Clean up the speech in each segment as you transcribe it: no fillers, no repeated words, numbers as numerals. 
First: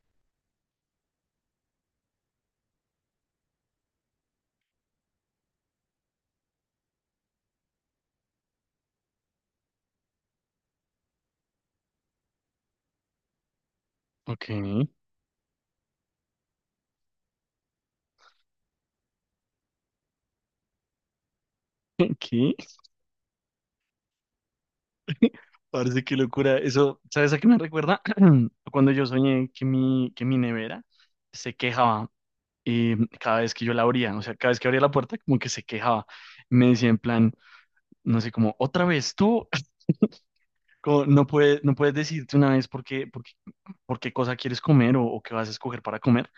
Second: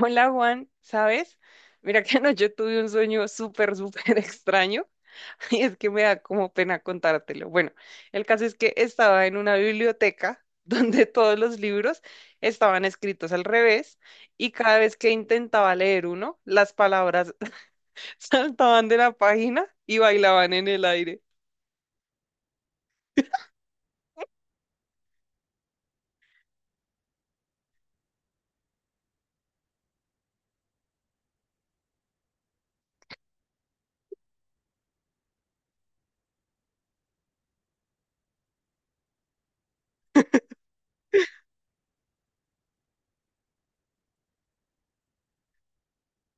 Hola Juan, ¿sabes? Mira que anoche tuve un sueño súper, súper extraño y es que me da como pena contártelo. Bueno, el caso es que estaba en una biblioteca donde todos los libros estaban escritos al revés Ok, y cada vez que intentaba leer uno, las palabras saltaban de la página y bailaban en el aire. ¿qué? Parece que locura. Eso, ¿sabes a qué me recuerda? Cuando yo soñé que mi nevera se quejaba cada vez que yo la abría, o sea, cada vez que abría la puerta como que se quejaba. Me decía en plan, no sé, como, otra vez tú, como, no puedes decirte una vez por qué cosa quieres comer o qué vas a escoger para comer.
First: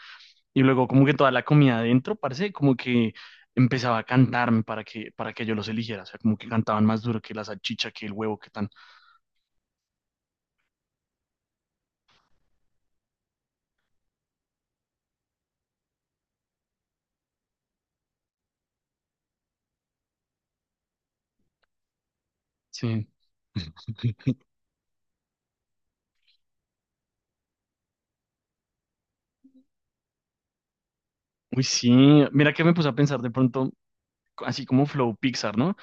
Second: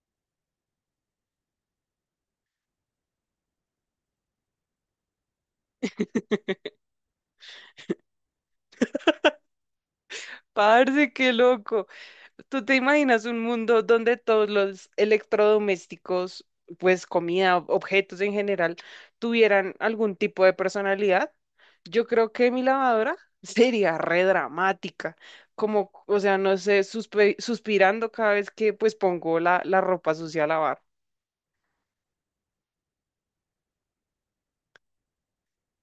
Y luego como que toda la comida adentro, parece como que empezaba a cantarme para que yo los eligiera, o sea, como que cantaban más duro que la salchicha, que el huevo, que tan. Parce, qué loco. ¿Tú te imaginas un mundo donde todos los electrodomésticos, pues comida, objetos en general, tuvieran algún tipo de personalidad? Yo creo que mi Sí. lavadora sería re dramática, como, o sea, no sé, suspirando cada vez que pues pongo la ropa sucia a lavar. Uy, sí. Mira que me puse a pensar de pronto, así como Flow Pixar, ¿no?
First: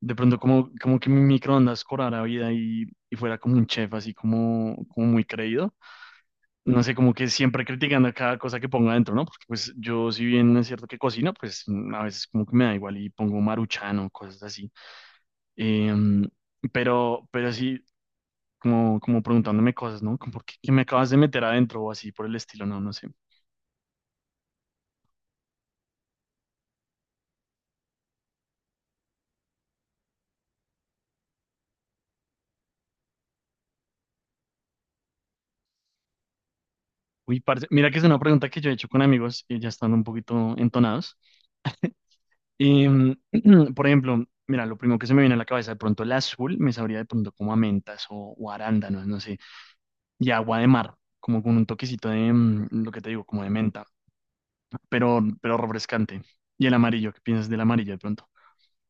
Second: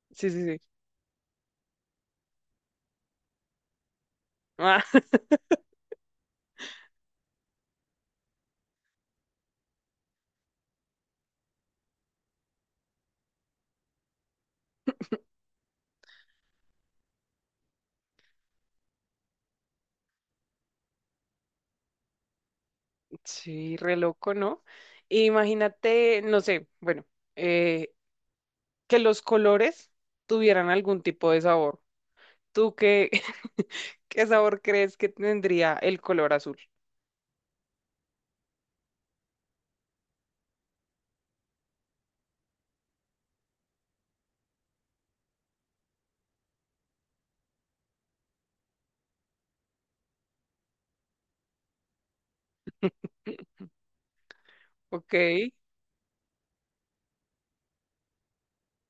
De Sí, pronto sí, sí. como, como que mi microondas cobrara vida y fuera como un chef, así Ah, como, como muy creído. No sé, como que siempre criticando a cada cosa que ponga adentro, ¿no? Porque pues yo, si bien es cierto que cocino, pues a veces como que me da igual y pongo Maruchan o cosas así. Em, pero sí, como, como preguntándome cosas, ¿no? Como, ¿por qué, qué me acabas de meter adentro o así por el estilo? No, no sé. sí, re loco, ¿no? Imagínate, no sé, bueno, eh, que los colores tuvieran algún tipo de sabor. ¿Tú qué, ¿Qué sabor crees que tendría el color azul? Uy, parce, mira que es una pregunta que yo he hecho con amigos y ya están un poquito entonados. Y, por ejemplo, mira, lo primero que se me viene a la cabeza, de pronto el azul me sabría de pronto como a mentas o arándanos, no sé, y agua de mar, como con un toquecito de, lo que te digo, como de menta, Ok. pero refrescante. Y el amarillo, ¿qué piensas del amarillo de pronto?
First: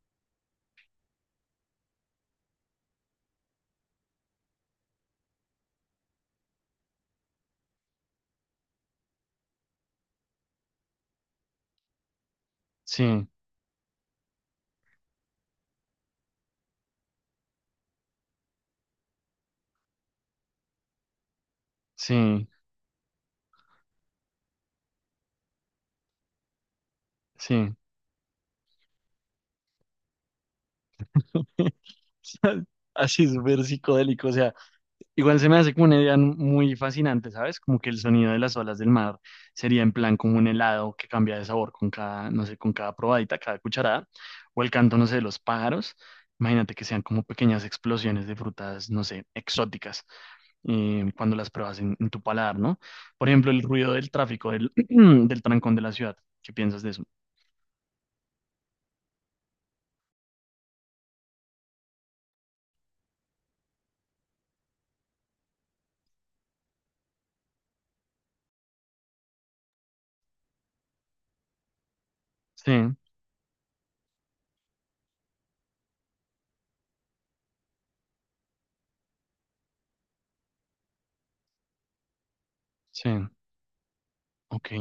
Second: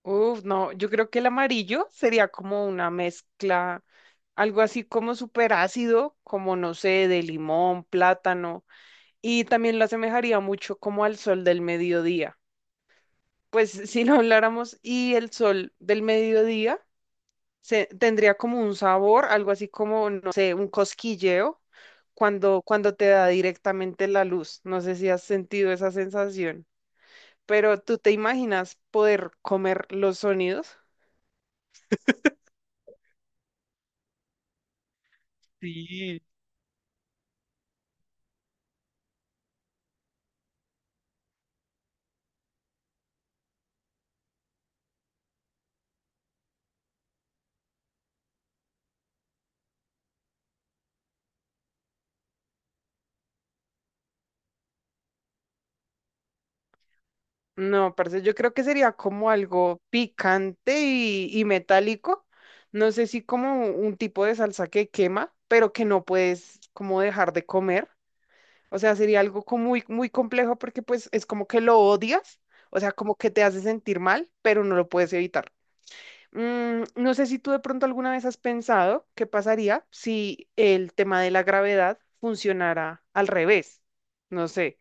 Uf, no, yo creo que el amarillo sería como una mezcla, algo así como súper ácido, como no sé, de limón, plátano, y también lo asemejaría mucho como al sol del mediodía. Sí, Pues si lo habláramos y el sol del mediodía tendría como un sabor, algo así como, no sé, un cosquilleo sí, cuando te da directamente la luz. No sé si has sentido esa sensación. sí. Pero ¿tú te imaginas poder comer los sonidos? Así súper psicodélico, o sea. Igual se me hace como una idea Sí. muy fascinante, ¿sabes? Como que el sonido de las olas del mar sería en plan como un helado que cambia de sabor con cada, no sé, con cada probadita, cada cucharada, o el canto, no sé, de los pájaros. Imagínate que sean como pequeñas explosiones de frutas, no sé, exóticas, cuando las pruebas en tu paladar, ¿no? Por ejemplo, el ruido del tráfico, del, del trancón de la ciudad. ¿Qué piensas de eso? No, parce, yo creo que sería como algo picante y metálico. No sé si como un tipo de salsa que quema, pero que no puedes como dejar de comer. O sea, sería algo como muy, muy complejo porque pues es como que lo odias, o sea, Sí, como que te hace sentir mal, pero no lo puedes evitar. No sé si tú de pronto alguna vez has pensado qué pasaría si el tema de la gravedad funcionara sí, al revés, no ok, sé,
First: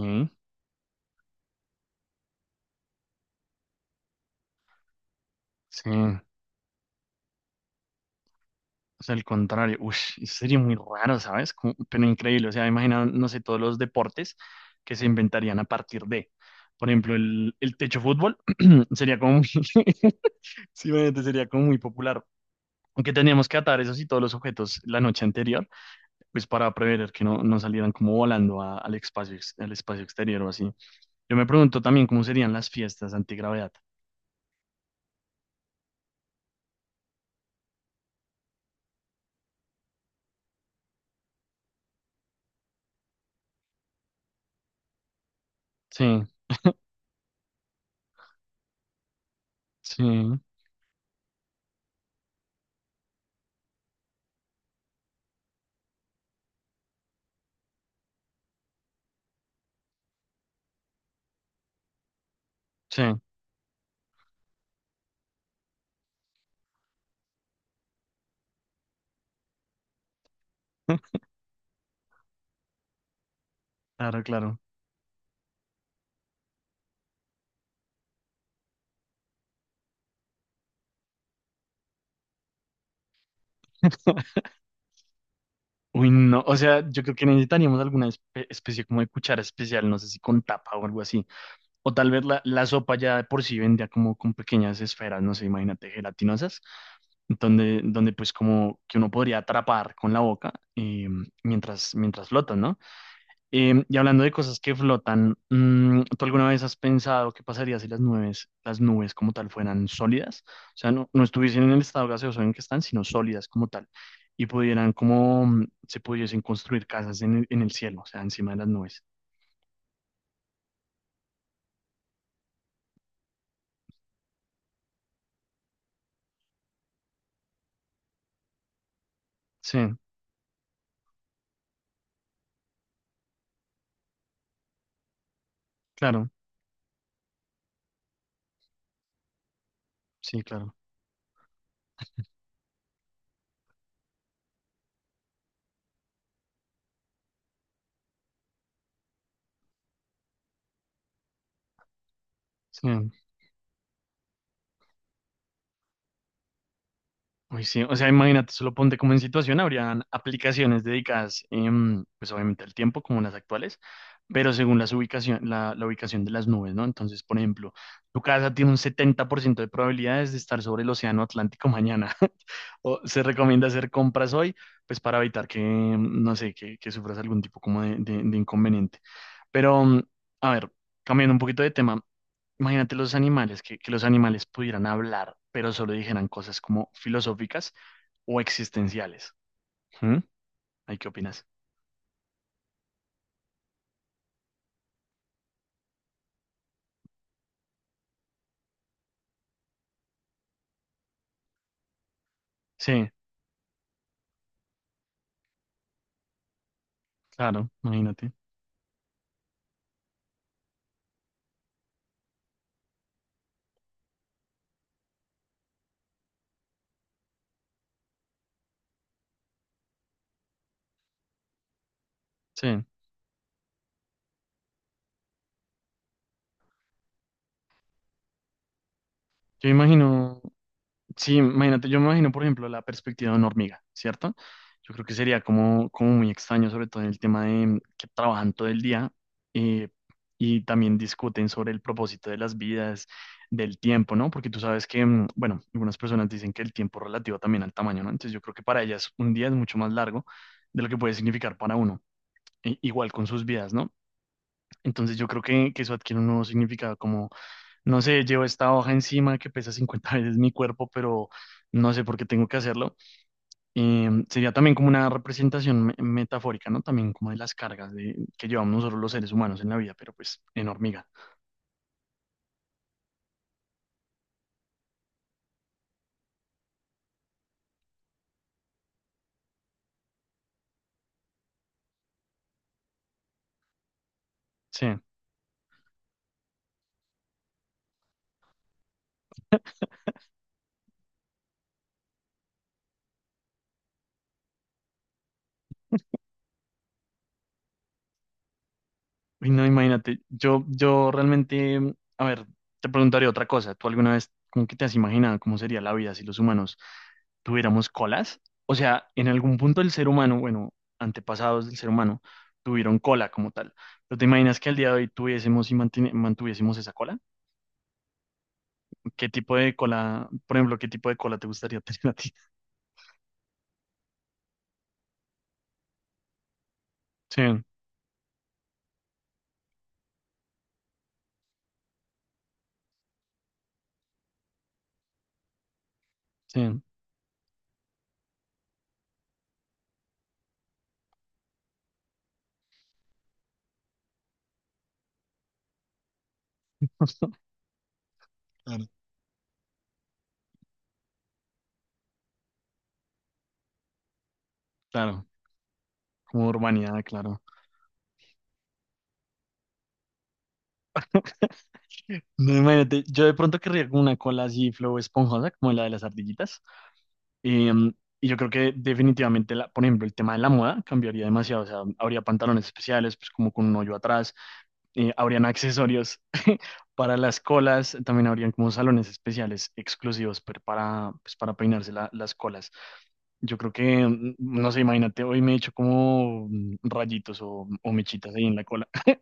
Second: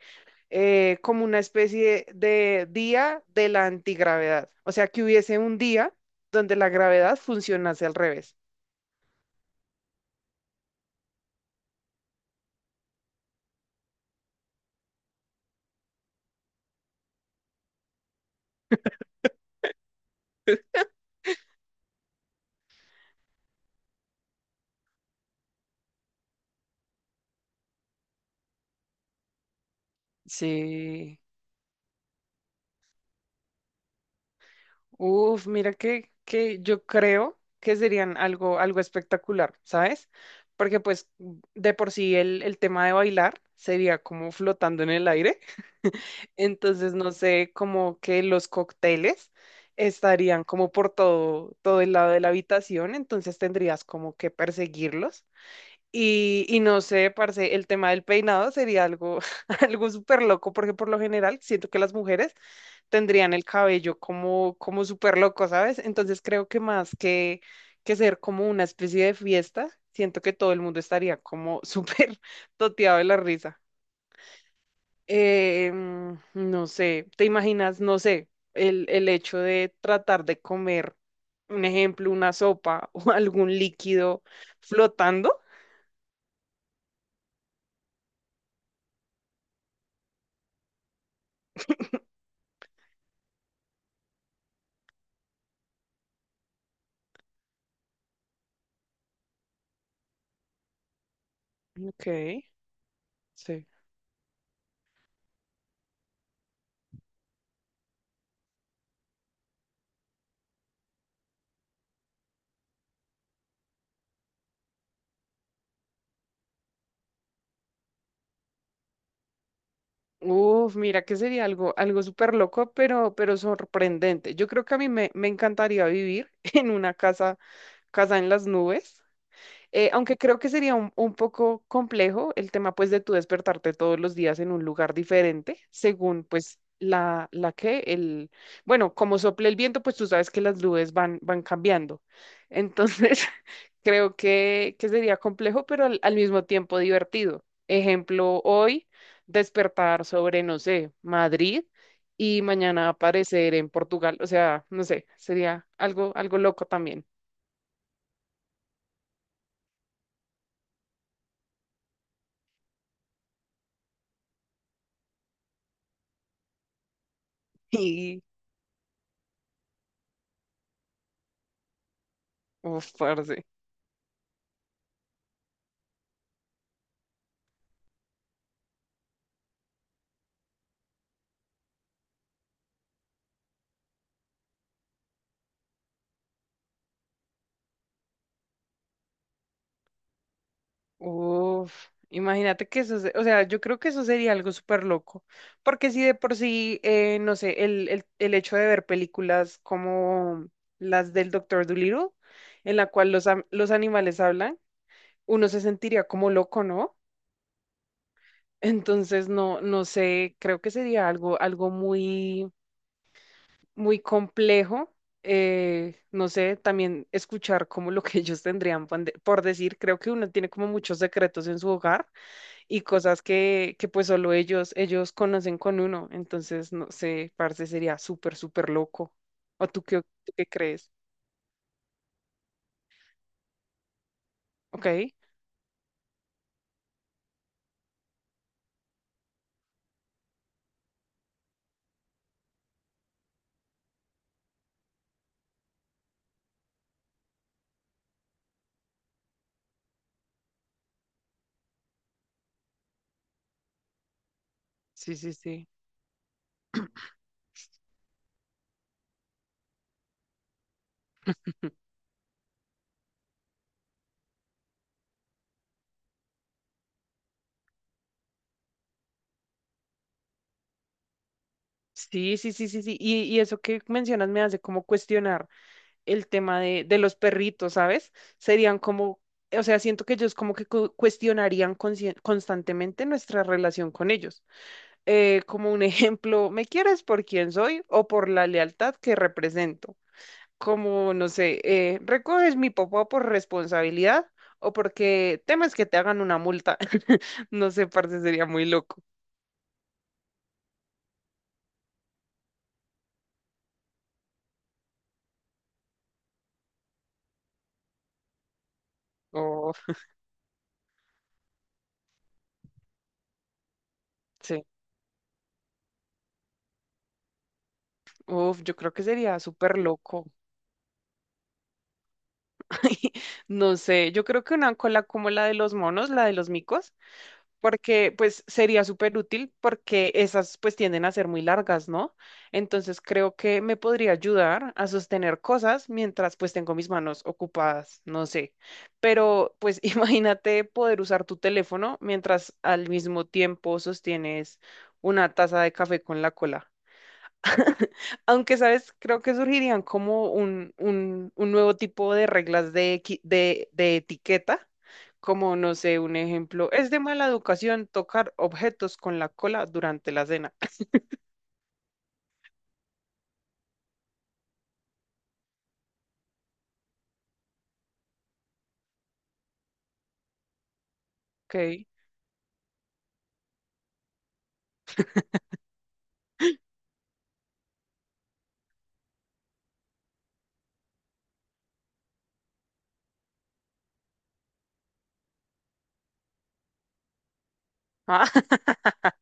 como una especie de día de la antigravedad, o sea, que hubiese un sí. día donde la gravedad funcionase al revés. O sea, al contrario, ush, eso sería muy raro, ¿sabes? Como- pero increíble, o sea, imagina, no sé, todos los deportes que se inventarían a partir de, por ejemplo, el techo fútbol sería como muy, sí, obviamente sería como muy popular, aunque teníamos que atar esos y todos los objetos la noche anterior, pues para prever que no, no salieran como volando a- al espacio, ex- al espacio exterior o así. Sí. Yo me pregunto también cómo serían las fiestas antigravedad. Uf, mira que yo creo que serían algo, algo espectacular, ¿sabes? Porque pues de por sí el tema de bailar sería como flotando en el aire. Sí, Entonces, no sé, como que los cócteles sí, estarían como por todo, todo el lado de la habitación, entonces tendrías como que perseguirlos. Y no sé, parce, el tema del peinado sería algo, algo súper loco, porque por lo general siento que las mujeres sí, tendrían el cabello como, como súper loco, ¿sabes? Entonces creo que más que ser como una especie de fiesta, siento que todo el mundo estaría como súper toteado de la risa. claro, claro. No sé, ¿te imaginas, no sé, el hecho de tratar de comer, un ejemplo, una sopa o algún líquido flotando? Uy, no, o sea, yo creo que necesitaríamos alguna espe- especie como de cuchara especial, no sé si con tapa o algo así. O tal vez la sopa ya de por sí vendía como con pequeñas esferas, no sé, imagínate, gelatinosas, donde pues como que uno podría atrapar con la boca mientras, Ok, mientras flotas, ¿no? sí. Em, y hablando de cosas que flotan, ¿tú alguna vez has pensado qué pasaría si las nubes como tal fueran sólidas? O sea, no, no estuviesen en el estado gaseoso en que están, sino sólidas como tal, y pudieran como se pudiesen construir casas en el cielo, o sea, encima de las nubes. Uf, mira que sería algo, algo súper loco, pero sorprendente. Yo creo que a mí me encantaría vivir en una casa, casa en las nubes. Sí, Aunque creo que sería un poco complejo el tema pues de tú despertarte todos los días en un lugar diferente, según claro, pues el, bueno, como sople el viento, pues tú sabes que sí, las claro. nubes van, van cambiando. Entonces, creo que sería complejo, pero al, al mismo tiempo divertido. Ejemplo, hoy despertar sobre, no sé, Madrid y mañana Sí. aparecer en Portugal. O sea, no sé, sería algo, algo loco también. Uy, sí, o sea, imagínate, solo ponte como en situación, habrían aplicaciones dedicadas, pues obviamente al tiempo, como las actuales, pero según las ubicación, la ubicación de las nubes, ¿no? Entonces, por ejemplo, tu Y casa tiene un 70% de probabilidades de estar sobre el océano Atlántico mañana, uf, o se parce. recomienda hacer compras hoy, pues para evitar que, no sé, que sufras algún tipo como de inconveniente. Pero, a ver, cambiando un poquito de tema, imagínate los animales, que los animales pudieran hablar, pero solo dijeran cosas como filosóficas o existenciales. ¿Mm? ¿Ay, qué opinas? Uf, imagínate que eso, o sea, yo creo que eso sería algo súper loco, porque si de por sí, no sé, el hecho de ver películas como las del Doctor Dolittle, en la Sí, cual los, los animales hablan, uno se sentiría como loco, ¿no? claro, imagínate. Entonces, no, no sé, creo que sería algo, algo muy, muy complejo. Eh, no sé, también escuchar como lo que ellos tendrían por por decir, creo que uno tiene como muchos secretos en su hogar y Sí, cosas que pues solo ellos, ellos conocen con uno. Entonces, no sé, parce, sería súper, súper loco. yo ¿O tú imagino, qué crees? sí, imagínate, yo me imagino, por ejemplo, la perspectiva de una hormiga, ¿cierto? ¿Ok? Yo creo que sería como, como muy extraño, sobre todo en el tema de que trabajan todo el día eh, y también discuten sobre el propósito de las vidas, del tiempo, ¿no? Porque tú sabes que, bueno, algunas personas dicen que el tiempo es relativo también al tamaño, ¿no? Entonces yo creo que para ellas un día es mucho más largo de lo que puede significar para uno, e- igual con sus vidas, ¿no? Entonces Sí, yo sí, creo sí. que eso adquiere un nuevo significado como no sé, llevo esta hoja encima que pesa 50 veces mi cuerpo, pero no sé por qué tengo que hacerlo. Sería también como una representación me- metafórica, ¿no? También como de las cargas de, que llevamos nosotros los seres humanos en la vida, pero pues en hormiga. Sí, sí, sí, sí, sí. Y eso que mencionas me hace como cuestionar el tema de los perritos, ¿sabes? Serían como, o sea, siento que ellos como que cuestionarían constantemente nuestra relación con ellos. Sí. Como un ejemplo, ¿me quieres por quién soy o por la lealtad que represento? Como, no sé, recoges mi popó por responsabilidad o porque temes que te hagan una multa. No sé, parce, sería muy loco. Uy, no, imagínate. Yo realmente, a ver, te preguntaría otra cosa. ¿Tú alguna vez, cómo que te has imaginado cómo sería la vida si los humanos tuviéramos colas? O sea, en algún punto Uf, el ser humano, bueno, antepasados del ser humano, tuvieron cola como tal. Pero ¿te imaginas sí. que al día de hoy tuviésemos y mantine- mantuviésemos esa cola? Uf, yo creo que ¿Qué sería tipo de súper loco. cola, por ejemplo, qué tipo de cola te gustaría tener a ti? No sé, yo creo que una cola como la de los monos, la de los micos. Sí, Porque pues sería súper útil porque esas pues tienden a ser muy largas, ¿no? Entonces creo que me podría ayudar a sostener cosas mientras pues tengo sí. mis manos ocupadas, no sé. Pero pues imagínate poder usar tu teléfono mientras al mismo tiempo sostienes una taza de café con la cola. Aunque, Claro, ¿sabes? Creo que surgirían como un nuevo tipo de reglas de, de etiqueta, claro. como, no sé, un Como ejemplo, es de urbanidad, mala claro. educación tocar objetos con la cola durante la cena. No, imagínate, yo de pronto querría como una cola así flow esponjosa, como la de las ardillitas. Eh, y yo creo que definitivamente, la, por ejemplo, el tema de la moda cambiaría demasiado. O sea, Ok. habría pantalones especiales, pues como con un hoyo atrás, habrían accesorios para las colas, también habrían como salones especiales exclusivos per- para, pues, para peinarse la- las colas. Yo creo que, no sé, imagínate, hoy me he hecho como rayitos o Ah, mechitas ahí en la cola.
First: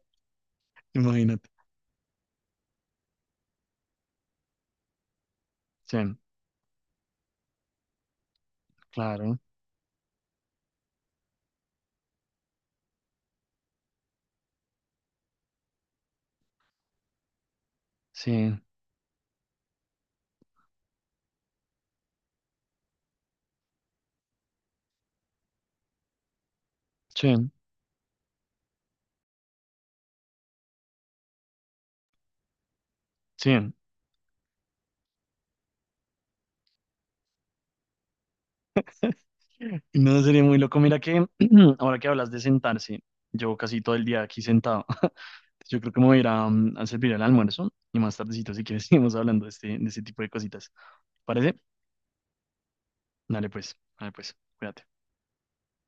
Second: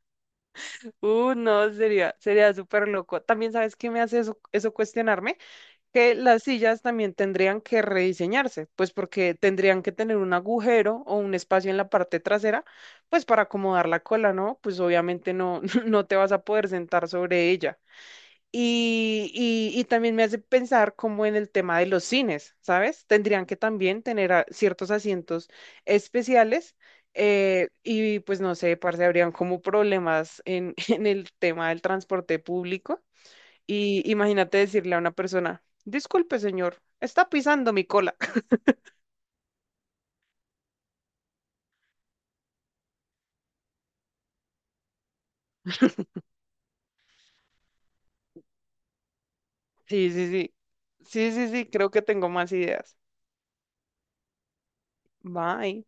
Imagínate. no, sería súper loco. También, ¿sabes qué me hace eso cuestionarme? Sí, Que las sillas también tendrían que rediseñarse, pues porque claro, tendrían que tener un agujero o un espacio en la parte trasera, pues para acomodar la cola, ¿no? Pues obviamente no, no te vas a poder sentar sobre ella. sí, Y también me hace pensar como en el tema de los cines, ¿sabes? Tendrían que también tener ciertos asientos especiales, sí, y pues no sé, parce, habrían como problemas en, en el tema del transporte público sí. y imagínate decirle a una persona, disculpe, señor, está pisando mi cola. No sería muy loco. Mira que ahora que hablas de sentarse, llevo casi todo el día aquí sentado. Yo creo que me voy a ir a, a servir el almuerzo y más tardecito, si quieres, seguimos hablando de este Sí, tipo sí, de sí. cositas. Sí, sí, ¿Parece? sí, creo que tengo más ideas. Dale pues, cuídate. Bye.